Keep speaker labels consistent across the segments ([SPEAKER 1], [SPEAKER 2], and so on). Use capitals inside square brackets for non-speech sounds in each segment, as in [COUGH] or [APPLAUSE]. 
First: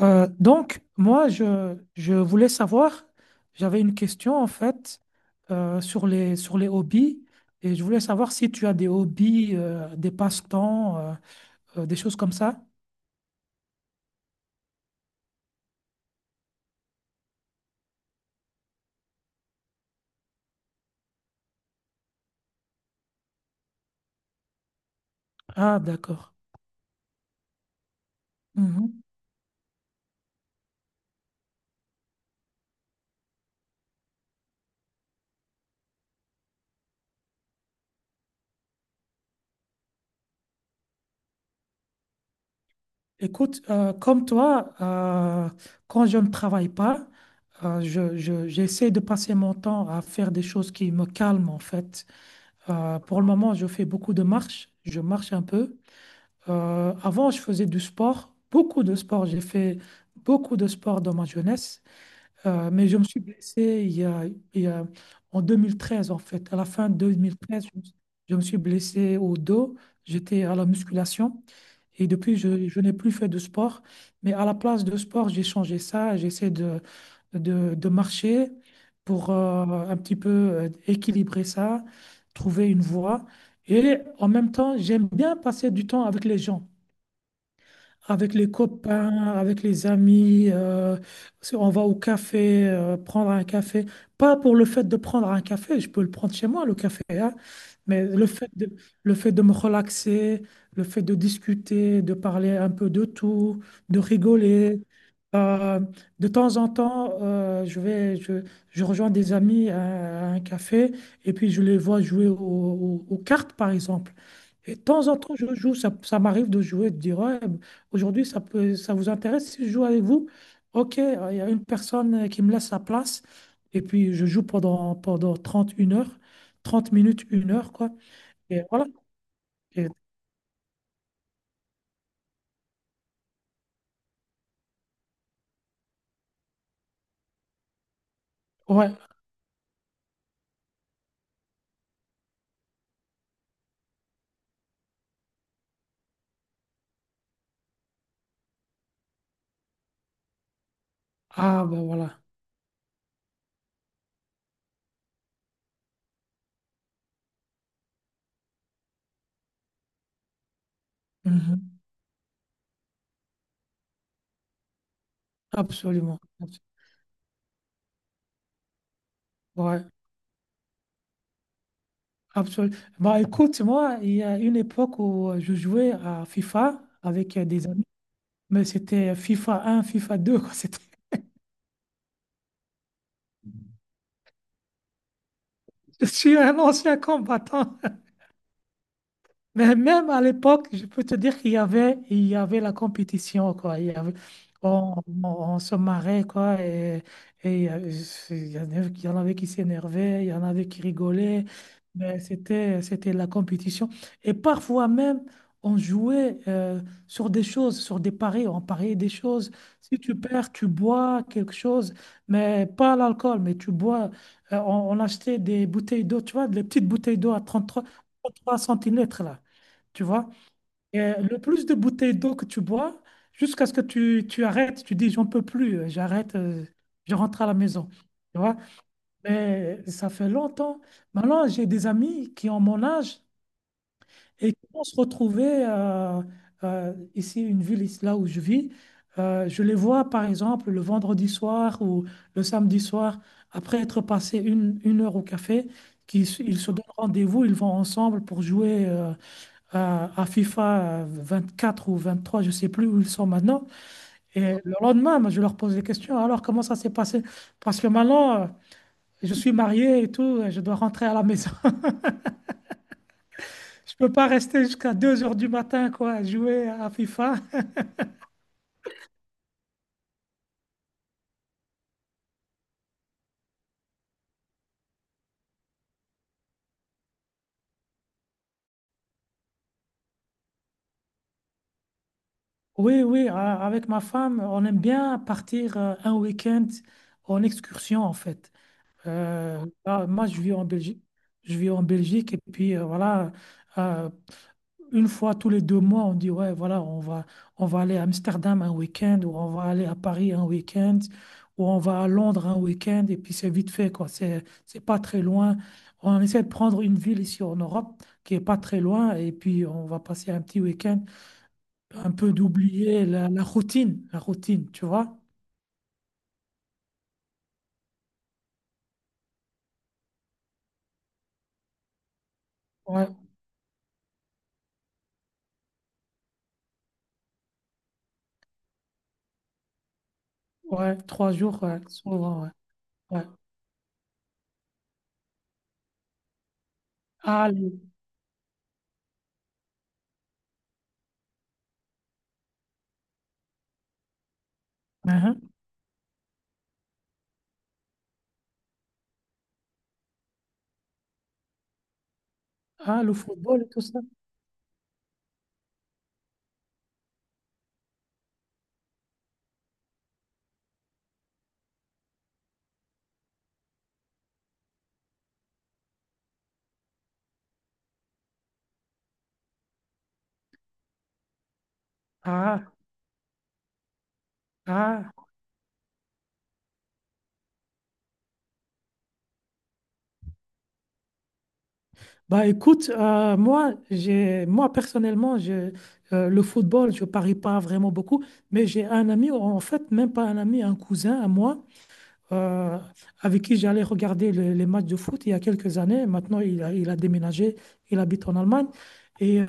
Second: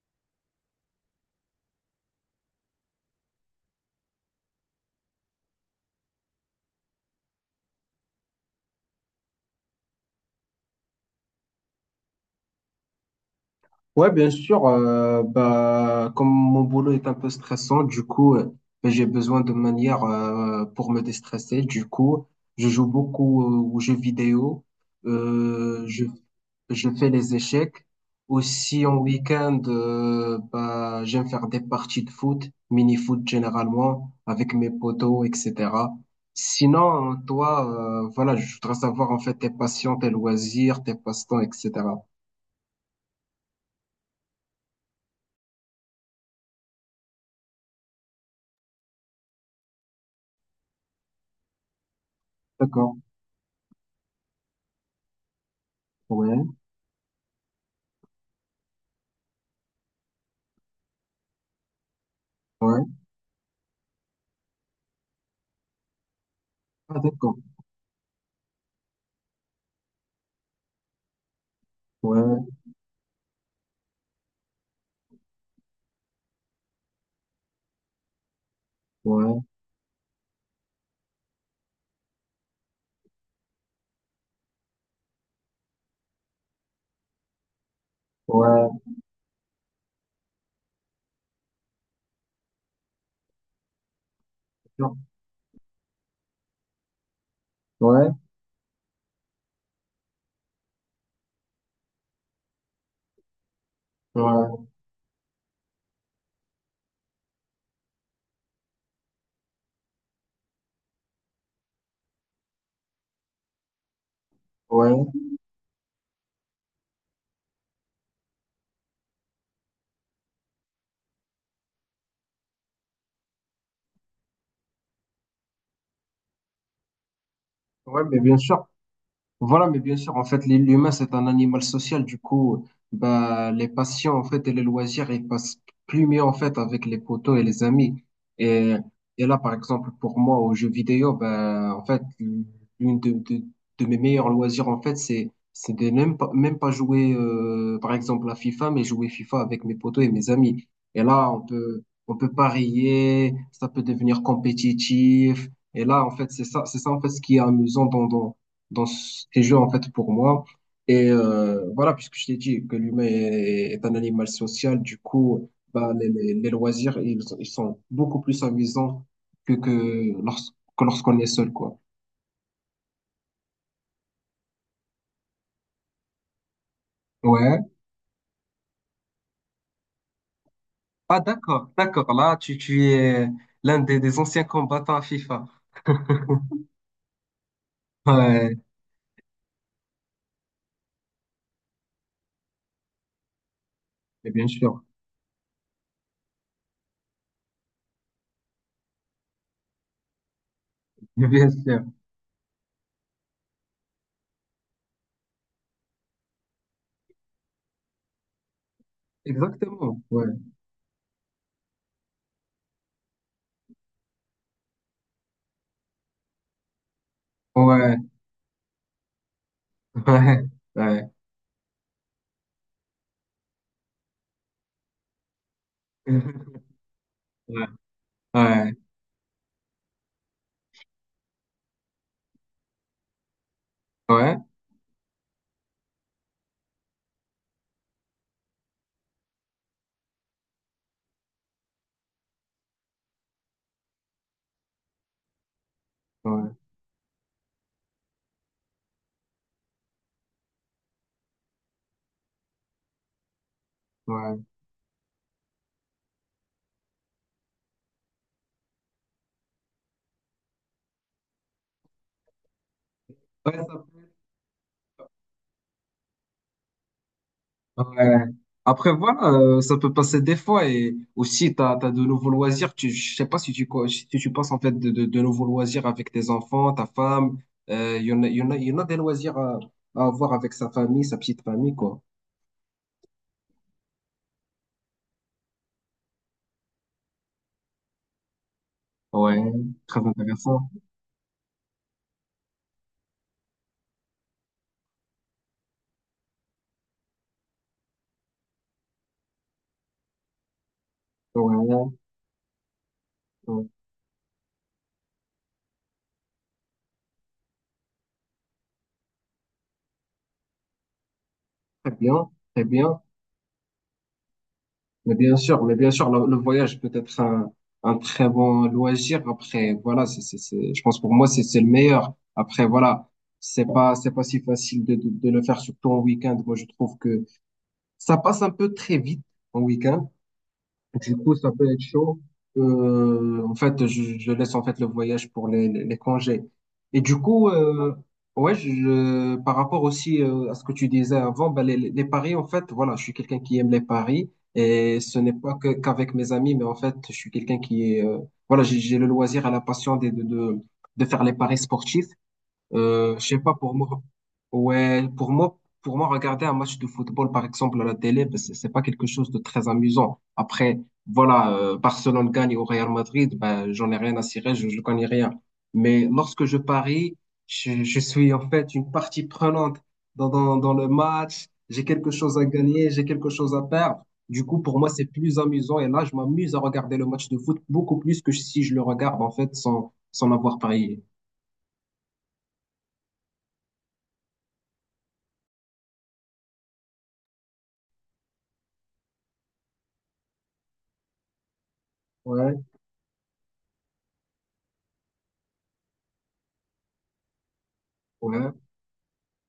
[SPEAKER 1] Donc, moi, je voulais savoir, j'avais une question en fait sur les hobbies et je voulais savoir si tu as des hobbies, des passe-temps, des choses comme ça.
[SPEAKER 2] Ouais, bien sûr. Bah, comme mon boulot est un peu stressant, du coup, bah, j'ai besoin de manière pour me déstresser. Du coup, je joue beaucoup aux jeux vidéo.
[SPEAKER 1] Ah,
[SPEAKER 2] Euh, je,
[SPEAKER 1] d'accord.
[SPEAKER 2] je fais les échecs. Aussi, en
[SPEAKER 1] Mhm.
[SPEAKER 2] week-end, bah, j'aime faire des parties de foot, mini-foot généralement, avec mes potos, etc. Sinon, toi, voilà, je voudrais savoir en fait tes passions, tes loisirs, tes passe-temps, etc.
[SPEAKER 1] Écoute, comme toi, quand je ne travaille pas, j'essaie de passer mon temps à faire des choses qui me calment en fait.
[SPEAKER 2] D'accord.
[SPEAKER 1] Pour le moment, je fais beaucoup de marches, je marche un peu.
[SPEAKER 2] Ouais,
[SPEAKER 1] Avant, je faisais du sport, beaucoup de sport. J'ai fait beaucoup de sport dans ma jeunesse.
[SPEAKER 2] ouais.
[SPEAKER 1] Mais je me suis blessé il y a- en 2013, en fait. À la fin de
[SPEAKER 2] Ah, d'accord.
[SPEAKER 1] 2013, je me suis blessé au dos. J'étais à la musculation et depuis,
[SPEAKER 2] Ouais,
[SPEAKER 1] je n'ai plus fait de sport. Mais à la place de sport, j'ai changé ça. J'essaie de marcher
[SPEAKER 2] ouais,
[SPEAKER 1] pour
[SPEAKER 2] ouais,
[SPEAKER 1] un petit peu équilibrer ça, trouver une voie. Et en même temps, j'aime bien passer du temps avec les gens, avec les
[SPEAKER 2] ouais,
[SPEAKER 1] copains, avec les amis. Si on va au café, prendre un café. Pas pour le fait de
[SPEAKER 2] non,
[SPEAKER 1] prendre un café, je peux le prendre chez moi, le café, hein, mais
[SPEAKER 2] ouais,
[SPEAKER 1] le fait de me relaxer, le fait de discuter, de parler un peu de tout, de
[SPEAKER 2] ouais,
[SPEAKER 1] rigoler. Euh, de temps en temps, je rejoins des amis à un café et puis je les vois jouer aux cartes, par exemple. Et de temps
[SPEAKER 2] ouais,
[SPEAKER 1] en temps, je joue, ça m'arrive de jouer, de dire, ouais. Aujourd'hui, ça vous intéresse si je joue avec vous? Ok, il y a une personne qui me laisse sa place et puis je joue pendant 30 une heure, 30 minutes, une heure, quoi.
[SPEAKER 2] ouais, mais bien
[SPEAKER 1] Et
[SPEAKER 2] sûr.
[SPEAKER 1] voilà.
[SPEAKER 2] Voilà, mais
[SPEAKER 1] Et-
[SPEAKER 2] bien sûr, en fait, l'humain, c'est un animal social. Du coup, bah, les passions, en fait, et les loisirs, ils passent plus mieux, en fait, avec les potos et les amis. Et,
[SPEAKER 1] ouais,
[SPEAKER 2] et là, par exemple, pour moi, aux jeux vidéo, bah, en fait, l'une de mes meilleurs loisirs, en fait, c'est de même pas jouer, par exemple, à FIFA, mais jouer FIFA avec mes potos et mes amis. Et là,
[SPEAKER 1] ah bah
[SPEAKER 2] on
[SPEAKER 1] voilà.
[SPEAKER 2] peut parier, ça peut devenir compétitif. Et là, en fait, c'est ça, en fait, ce qui est amusant dans ces jeux, en fait, pour moi. Et
[SPEAKER 1] Mhm.
[SPEAKER 2] voilà, puisque je t'ai dit que l'humain est un animal social, du coup, bah,
[SPEAKER 1] Absolument.
[SPEAKER 2] les loisirs, ils sont beaucoup plus amusants
[SPEAKER 1] Ouais,
[SPEAKER 2] que lorsqu'on est seul, quoi.
[SPEAKER 1] absolument. Bah écoute, moi, il y a une époque où je jouais à FIFA avec des
[SPEAKER 2] Ouais.
[SPEAKER 1] amis, mais c'était FIFA 1, FIFA 2, quoi. C'était.
[SPEAKER 2] Ah, d'accord, d'accord. Là, tu es l'un des anciens combattants à FIFA.
[SPEAKER 1] [LAUGHS] Je suis un ancien combattant.
[SPEAKER 2] Ouais,
[SPEAKER 1] Mais même à l'époque, je peux te dire qu'il y avait la compétition, quoi. Il y avait,
[SPEAKER 2] mais bien sûr.
[SPEAKER 1] on, on- On se marrait, quoi. Et il y avait- il y en avait il y en avait qui s'énervaient, il y en avait qui
[SPEAKER 2] [LAUGHS] Mais
[SPEAKER 1] rigolaient.
[SPEAKER 2] bien sûr.
[SPEAKER 1] Mais c'était la compétition. Et parfois même, on jouait sur des choses, sur des paris. On pariait des choses. Si
[SPEAKER 2] Exactement.
[SPEAKER 1] tu
[SPEAKER 2] Ouais.
[SPEAKER 1] perds, tu bois quelque chose, mais pas l'alcool, mais tu bois. On achetait des bouteilles d'eau, tu vois, des petites bouteilles d'eau à trente-trois
[SPEAKER 2] Ouais.
[SPEAKER 1] trente-trois centilitres, là tu vois.
[SPEAKER 2] Ouais.
[SPEAKER 1] Et
[SPEAKER 2] Ouais.
[SPEAKER 1] le plus de bouteilles d'eau que tu bois, jusqu'à ce que tu arrêtes, tu dis, j'en peux plus, j'arrête, je
[SPEAKER 2] [LAUGHS]
[SPEAKER 1] rentre à la
[SPEAKER 2] Ouais.
[SPEAKER 1] maison, tu vois.
[SPEAKER 2] Ouais.
[SPEAKER 1] Mais ça fait longtemps. Maintenant, j'ai des amis qui ont mon âge
[SPEAKER 2] Ouais.
[SPEAKER 1] et qui vont se retrouver ici, une ville, ici, là où je vis. Je les vois, par exemple, le vendredi soir ou le samedi soir, après être passé une heure au café, qu'ils,
[SPEAKER 2] Ouais.
[SPEAKER 1] ils se donnent rendez-vous, ils vont ensemble pour jouer. À FIFA 24 ou 23, je ne sais plus où ils sont maintenant.
[SPEAKER 2] Ouais.
[SPEAKER 1] Et le lendemain, moi, je leur pose des questions. Alors, comment ça s'est passé? Parce que maintenant, je suis marié et tout, et je dois rentrer à la maison. [LAUGHS]
[SPEAKER 2] Ouais.
[SPEAKER 1] Je ne peux pas rester jusqu'à 2 heures du matin, quoi, jouer à FIFA. [LAUGHS]
[SPEAKER 2] Ouais. Après, voilà, ça peut passer des fois et aussi, tu as, de nouveaux loisirs. Je sais pas si tu, si tu passes en fait de nouveaux loisirs avec tes enfants, ta femme. Il y en a, il y en a des loisirs à avoir avec sa famille, sa petite famille, quoi.
[SPEAKER 1] Oui, oui, avec ma femme, on aime bien partir un week-end en excursion, en fait.
[SPEAKER 2] Ouais, très
[SPEAKER 1] Là, moi, je vis en
[SPEAKER 2] intéressant.
[SPEAKER 1] Belgique. Je vis en Belgique et puis voilà. euh, une fois tous les 2 mois, on dit, ouais, voilà, on va aller à Amsterdam un week-end, ou on va aller à Paris un week-end,
[SPEAKER 2] Ouais,
[SPEAKER 1] ou on
[SPEAKER 2] ouais.
[SPEAKER 1] va à Londres un week-end, et puis c'est
[SPEAKER 2] Ouais.
[SPEAKER 1] vite fait, quoi. C'est pas très loin. On essaie de prendre une ville ici en Europe qui est pas très loin, et puis on va passer un petit week-end,
[SPEAKER 2] Très
[SPEAKER 1] un
[SPEAKER 2] bien,
[SPEAKER 1] peu
[SPEAKER 2] très bien.
[SPEAKER 1] d'oublier la routine, tu vois?
[SPEAKER 2] Mais bien sûr, le voyage peut être un très bon loisir. Après, voilà, je pense pour moi, c'est le meilleur. Après, voilà,
[SPEAKER 1] Ouais,
[SPEAKER 2] c'est pas si facile de le faire, surtout en week-end. Moi, je trouve que ça passe un peu très vite en week-end.
[SPEAKER 1] ouais,
[SPEAKER 2] Du
[SPEAKER 1] trois
[SPEAKER 2] coup, ça
[SPEAKER 1] jours,
[SPEAKER 2] peut
[SPEAKER 1] ouais,
[SPEAKER 2] être chaud.
[SPEAKER 1] souvent, ouais, ouais.
[SPEAKER 2] En fait, je laisse en fait le voyage pour les congés. Et du coup,
[SPEAKER 1] Ah.
[SPEAKER 2] ouais, par rapport aussi à ce que tu disais avant, ben les paris, en fait, voilà, je suis quelqu'un qui aime les paris. Et ce n'est
[SPEAKER 1] Uhum.
[SPEAKER 2] pas que qu'avec mes amis, mais en fait, je suis quelqu'un qui est, voilà, j'ai le loisir et la passion de faire les paris sportifs.
[SPEAKER 1] Ah, le
[SPEAKER 2] Je sais pas,
[SPEAKER 1] football et
[SPEAKER 2] pour
[SPEAKER 1] tout ça.
[SPEAKER 2] moi, ouais, pour moi, regarder un match de football, par exemple, à la télé, ben, c'est pas quelque chose de très amusant. Après, voilà, Barcelone gagne au Real Madrid, ben, j'en ai rien à cirer, je connais rien. Mais lorsque je parie, je suis en fait une partie prenante dans le match. J'ai quelque chose à
[SPEAKER 1] Ah,
[SPEAKER 2] gagner, j'ai quelque chose à perdre. Du coup, pour moi, c'est
[SPEAKER 1] ah.
[SPEAKER 2] plus amusant. Et là, je m'amuse à regarder le match de foot beaucoup plus que si je le regarde, en fait, sans l'avoir parié.
[SPEAKER 1] Bah écoute, moi, moi personnellement, le football, je parie pas vraiment beaucoup, mais j'ai un ami, en fait, même pas un ami, un cousin à moi,
[SPEAKER 2] Ouais,
[SPEAKER 1] euh, avec qui j'allais regarder les matchs de foot il y a quelques années. Maintenant, il a déménagé, il habite en
[SPEAKER 2] ouais,
[SPEAKER 1] Allemagne. Et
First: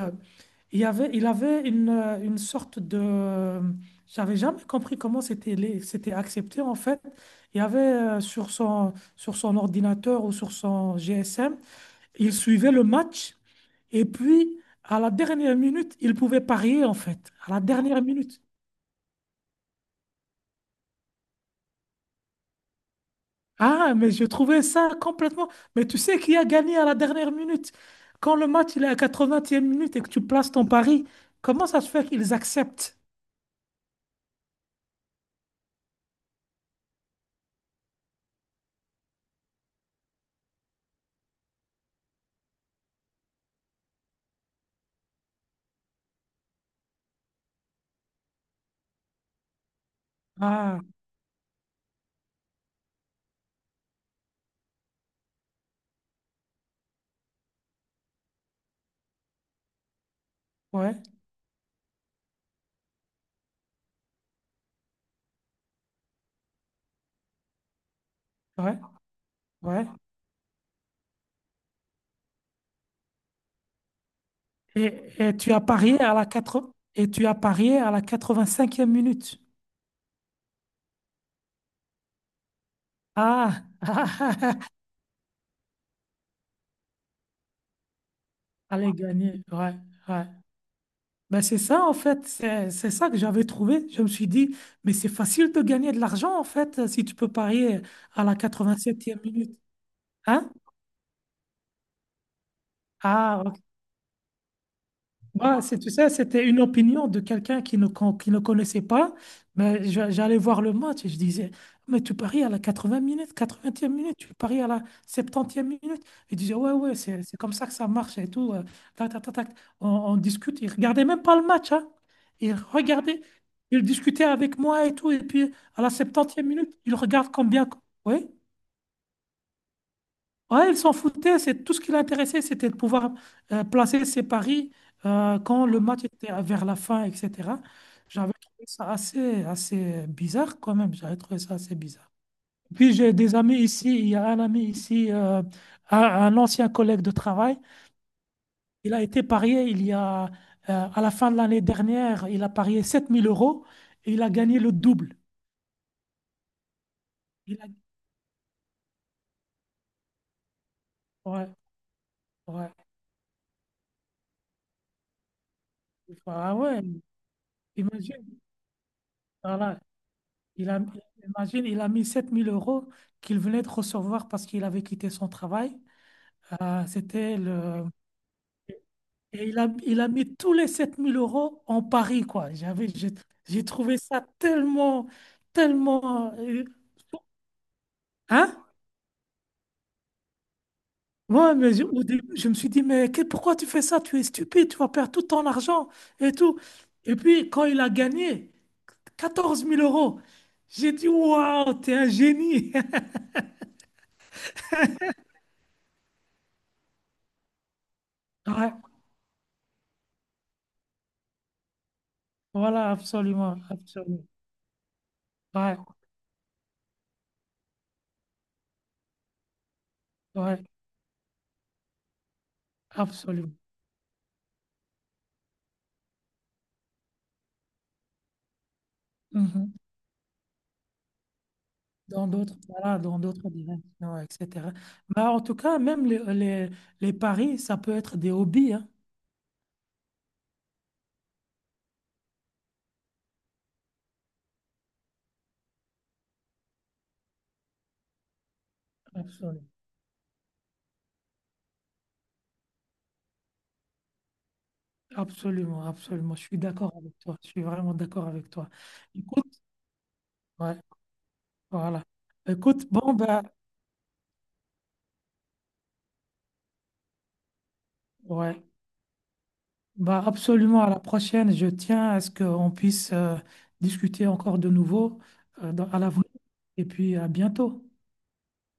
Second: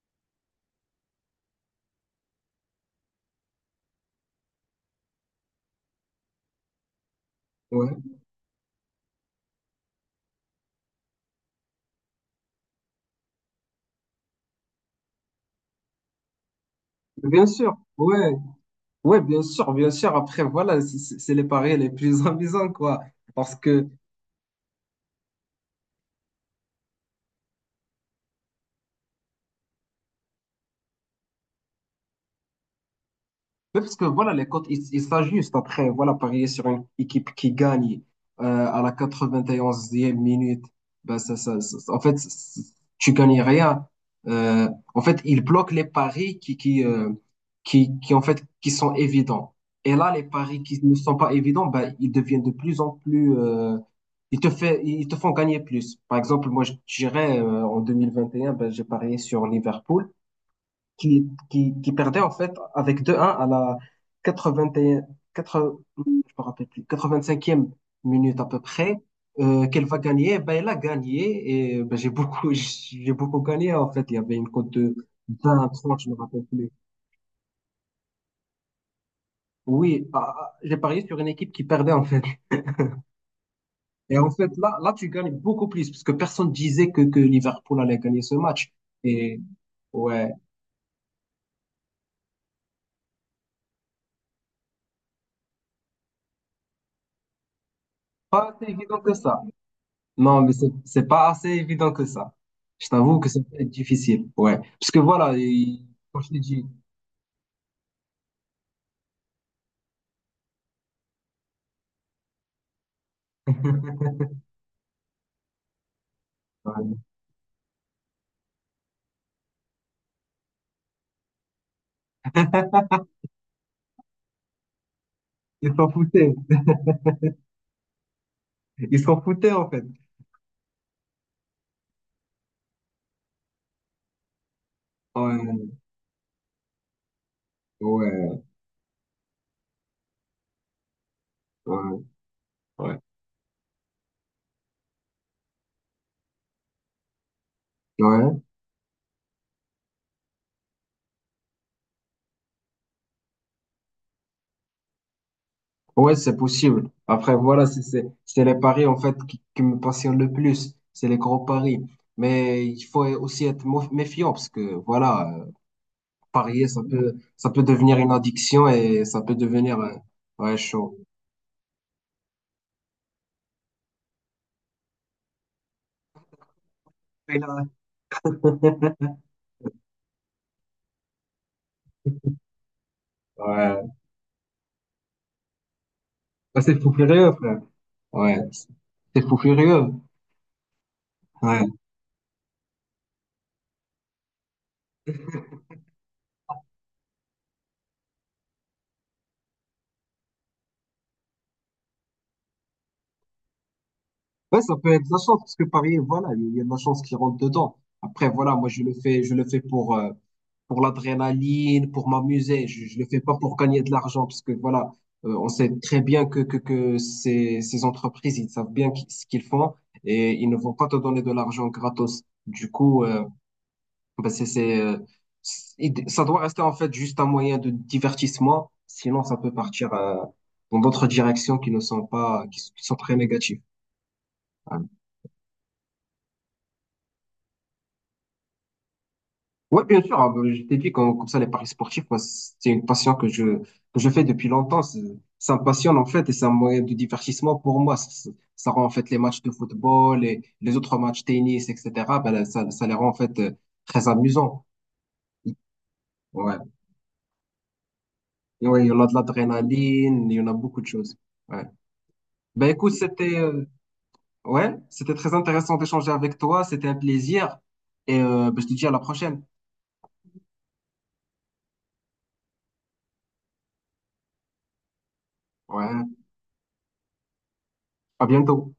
[SPEAKER 1] il avait une, une sorte de. J'avais jamais compris comment c'était accepté, en fait. Il y avait
[SPEAKER 2] ouais.
[SPEAKER 1] sur son ordinateur ou sur son GSM, il suivait le match. Et puis, à la dernière minute, ils pouvaient parier, en fait.
[SPEAKER 2] Bien
[SPEAKER 1] À la
[SPEAKER 2] sûr,
[SPEAKER 1] dernière
[SPEAKER 2] ouais,
[SPEAKER 1] minute.
[SPEAKER 2] ouais, bien sûr, bien sûr. Après, voilà, c'est les paris les plus [LAUGHS] amusants, quoi. Parce que,
[SPEAKER 1] Ah, mais je trouvais ça complètement. Mais tu sais qui a gagné à la dernière minute? Quand le match il est à 80e minute et que tu places ton pari, comment ça se fait qu'ils acceptent?
[SPEAKER 2] Oui, parce que voilà, les cotes, ils s'ajustent après. Voilà, parier sur une équipe qui gagne à la quatre-vingt-onzième minute, ben ça, en fait, tu gagnes rien. En fait, ils bloquent les paris qui, en fait, qui sont évidents. Et là, les paris qui
[SPEAKER 1] Ah,
[SPEAKER 2] ne sont pas évidents, ben, ils deviennent de plus en plus, ils te font gagner plus. Par exemple, moi, je dirais en 2021 ben, j'ai parié sur Liverpool
[SPEAKER 1] ouais,
[SPEAKER 2] qui perdait en fait avec 2-1 à la 81, 80 je me rappelle plus, 85e minute à peu
[SPEAKER 1] ouais,
[SPEAKER 2] près, qu'elle
[SPEAKER 1] ouais.
[SPEAKER 2] va gagner. Ben, elle a gagné et ben, j'ai beaucoup, [LAUGHS] j'ai beaucoup gagné en fait. Il y avait une cote de
[SPEAKER 1] Et tu as
[SPEAKER 2] 20,
[SPEAKER 1] parié
[SPEAKER 2] 30, je
[SPEAKER 1] à
[SPEAKER 2] me
[SPEAKER 1] la
[SPEAKER 2] rappelle plus.
[SPEAKER 1] quatre. Et tu as parié à la 85e minute.
[SPEAKER 2] Oui, ah, ah, j'ai parié sur une équipe qui perdait en fait.
[SPEAKER 1] Ah, ah,
[SPEAKER 2] Et en fait,
[SPEAKER 1] ah, [LAUGHS]
[SPEAKER 2] là, tu gagnes beaucoup plus parce que personne disait que Liverpool allait gagner ce match.
[SPEAKER 1] allez
[SPEAKER 2] Et
[SPEAKER 1] gagner. Ouais, ouais.
[SPEAKER 2] ouais,
[SPEAKER 1] Ben c'est ça, en fait, c'est ça que j'avais trouvé. Je me suis dit, mais c'est facile de gagner de l'argent, en fait, si tu peux parier à la
[SPEAKER 2] pas si évident que
[SPEAKER 1] quatre-vingt-septième
[SPEAKER 2] ça.
[SPEAKER 1] minute.
[SPEAKER 2] Non,
[SPEAKER 1] Hein?
[SPEAKER 2] mais c'est pas assez évident que ça. Je t'avoue que c'est
[SPEAKER 1] Ah,
[SPEAKER 2] difficile. Ouais. Parce que voilà,
[SPEAKER 1] moi, tu sais,
[SPEAKER 2] quand je t'ai
[SPEAKER 1] c'était une
[SPEAKER 2] dit,
[SPEAKER 1] opinion de quelqu'un qui ne connaissait pas, mais j'allais voir le match et je disais, mais tu paries à la quatre e minute, 80e minute, tu
[SPEAKER 2] [LAUGHS]
[SPEAKER 1] paries à la 70e minute. Il disait, ouais, ouais,
[SPEAKER 2] ouais,
[SPEAKER 1] c'est comme ça que ça marche et tout. Tac, tac, tac, tac. On discute. Il regardait même pas le match, hein. Il regardait, il discutait avec moi et tout. Et puis,
[SPEAKER 2] ils
[SPEAKER 1] à
[SPEAKER 2] s'en
[SPEAKER 1] la
[SPEAKER 2] foutaient.
[SPEAKER 1] 70e minute, il regarde combien. Oui.
[SPEAKER 2] Ils s'en foutaient, en fait.
[SPEAKER 1] Ouais, il s'en foutait. C'est tout ce qui l'intéressait, c'était de pouvoir placer ses paris
[SPEAKER 2] Ouais,
[SPEAKER 1] quand le match était vers la fin, etc. J'avais
[SPEAKER 2] ouais,
[SPEAKER 1] trouvé ça assez bizarre quand même. J'avais trouvé ça assez
[SPEAKER 2] ouais,
[SPEAKER 1] bizarre. Puis
[SPEAKER 2] ouais.
[SPEAKER 1] j'ai des amis ici. Il y a un ami ici, un ancien collègue de travail.
[SPEAKER 2] Ouais,
[SPEAKER 1] Il a été parié à la fin de l'année dernière, il a parié 7 000 euros et il a gagné le double.
[SPEAKER 2] ouais, c'est possible. Après,
[SPEAKER 1] Il
[SPEAKER 2] voilà,
[SPEAKER 1] a.
[SPEAKER 2] c'est les paris, en fait, qui me passionnent le plus. C'est les gros
[SPEAKER 1] Ouais,
[SPEAKER 2] paris. Mais il
[SPEAKER 1] ouais.
[SPEAKER 2] faut aussi être méfiant parce que, voilà,
[SPEAKER 1] Ah
[SPEAKER 2] parier,
[SPEAKER 1] ouais,
[SPEAKER 2] ça peut devenir une
[SPEAKER 1] imagine.
[SPEAKER 2] addiction et ça peut devenir,
[SPEAKER 1] Voilà.
[SPEAKER 2] ouais,
[SPEAKER 1] Il a,
[SPEAKER 2] chaud.
[SPEAKER 1] imagine, il a mis 7 000 euros qu'il venait de recevoir parce qu'il avait quitté son travail. C'était
[SPEAKER 2] Et là,
[SPEAKER 1] le. Et il a mis tous les 7 000 euros en Paris, quoi. J'ai
[SPEAKER 2] Ouais.
[SPEAKER 1] trouvé ça tellement, tellement.
[SPEAKER 2] Ah, c'est fou furieux, frère. Ouais.
[SPEAKER 1] Hein?
[SPEAKER 2] C'est fou furieux.
[SPEAKER 1] Ouais,
[SPEAKER 2] Ouais.
[SPEAKER 1] mais au début, je me suis dit, mais pourquoi tu fais ça? Tu es stupide, tu vas perdre tout ton argent et tout. Et puis, quand il a gagné 14 000 euros, j'ai dit, waouh, t'es un génie. [LAUGHS]
[SPEAKER 2] Ouais, ça peut être de la chance, parce que parier, voilà, il y a de la chance qui rentre dedans. Après, voilà, moi,
[SPEAKER 1] Ouais,
[SPEAKER 2] je le fais pour l'adrénaline, pour m'amuser.
[SPEAKER 1] voilà,
[SPEAKER 2] Je le fais pas
[SPEAKER 1] absolument,
[SPEAKER 2] pour gagner de
[SPEAKER 1] absolument.
[SPEAKER 2] l'argent, parce que voilà, on sait
[SPEAKER 1] Ouais.
[SPEAKER 2] très bien que ces entreprises, ils savent bien ce qu'ils font et ils ne
[SPEAKER 1] Ouais,
[SPEAKER 2] vont pas te donner de l'argent gratos. Du coup,
[SPEAKER 1] absolument.
[SPEAKER 2] bah ça doit rester en fait juste un moyen de divertissement, sinon ça peut
[SPEAKER 1] Mhm.
[SPEAKER 2] partir dans d'autres directions qui ne sont
[SPEAKER 1] Dans
[SPEAKER 2] pas,
[SPEAKER 1] d'autres,
[SPEAKER 2] qui sont
[SPEAKER 1] voilà,
[SPEAKER 2] très
[SPEAKER 1] dans d'autres
[SPEAKER 2] négatives.
[SPEAKER 1] directions, etc.
[SPEAKER 2] Voilà.
[SPEAKER 1] Bah, en tout cas, même les paris, ça peut être des hobbies, hein.
[SPEAKER 2] Ouais, bien sûr, hein, bah, je t'ai dit comme ça les paris sportifs, moi, c'est une passion que je fais depuis longtemps. Ça me passionne en fait et c'est un moyen de divertissement pour moi. Ça rend en fait les matchs de
[SPEAKER 1] Absolument.
[SPEAKER 2] football et les autres matchs tennis, etc. Ben, là, ça les rend en fait très amusants.
[SPEAKER 1] Absolument, absolument. Je
[SPEAKER 2] Ouais.
[SPEAKER 1] suis d'accord avec toi. Je suis vraiment d'accord avec
[SPEAKER 2] Et
[SPEAKER 1] toi.
[SPEAKER 2] ouais, il y en a de
[SPEAKER 1] Écoute,
[SPEAKER 2] l'adrénaline, il y en a
[SPEAKER 1] ouais,
[SPEAKER 2] beaucoup de choses. Ouais.
[SPEAKER 1] voilà.
[SPEAKER 2] Ben
[SPEAKER 1] Écoute,
[SPEAKER 2] écoute,
[SPEAKER 1] bon,
[SPEAKER 2] c'était
[SPEAKER 1] bah,
[SPEAKER 2] ouais, c'était très intéressant d'échanger avec toi, c'était un plaisir et ben,
[SPEAKER 1] ouais,
[SPEAKER 2] je te dis à la prochaine.
[SPEAKER 1] bah, absolument. À la prochaine, je tiens à ce qu'on puisse discuter encore de nouveau à
[SPEAKER 2] Ouais,
[SPEAKER 1] l'avenir. Et puis, à bientôt.
[SPEAKER 2] à bientôt.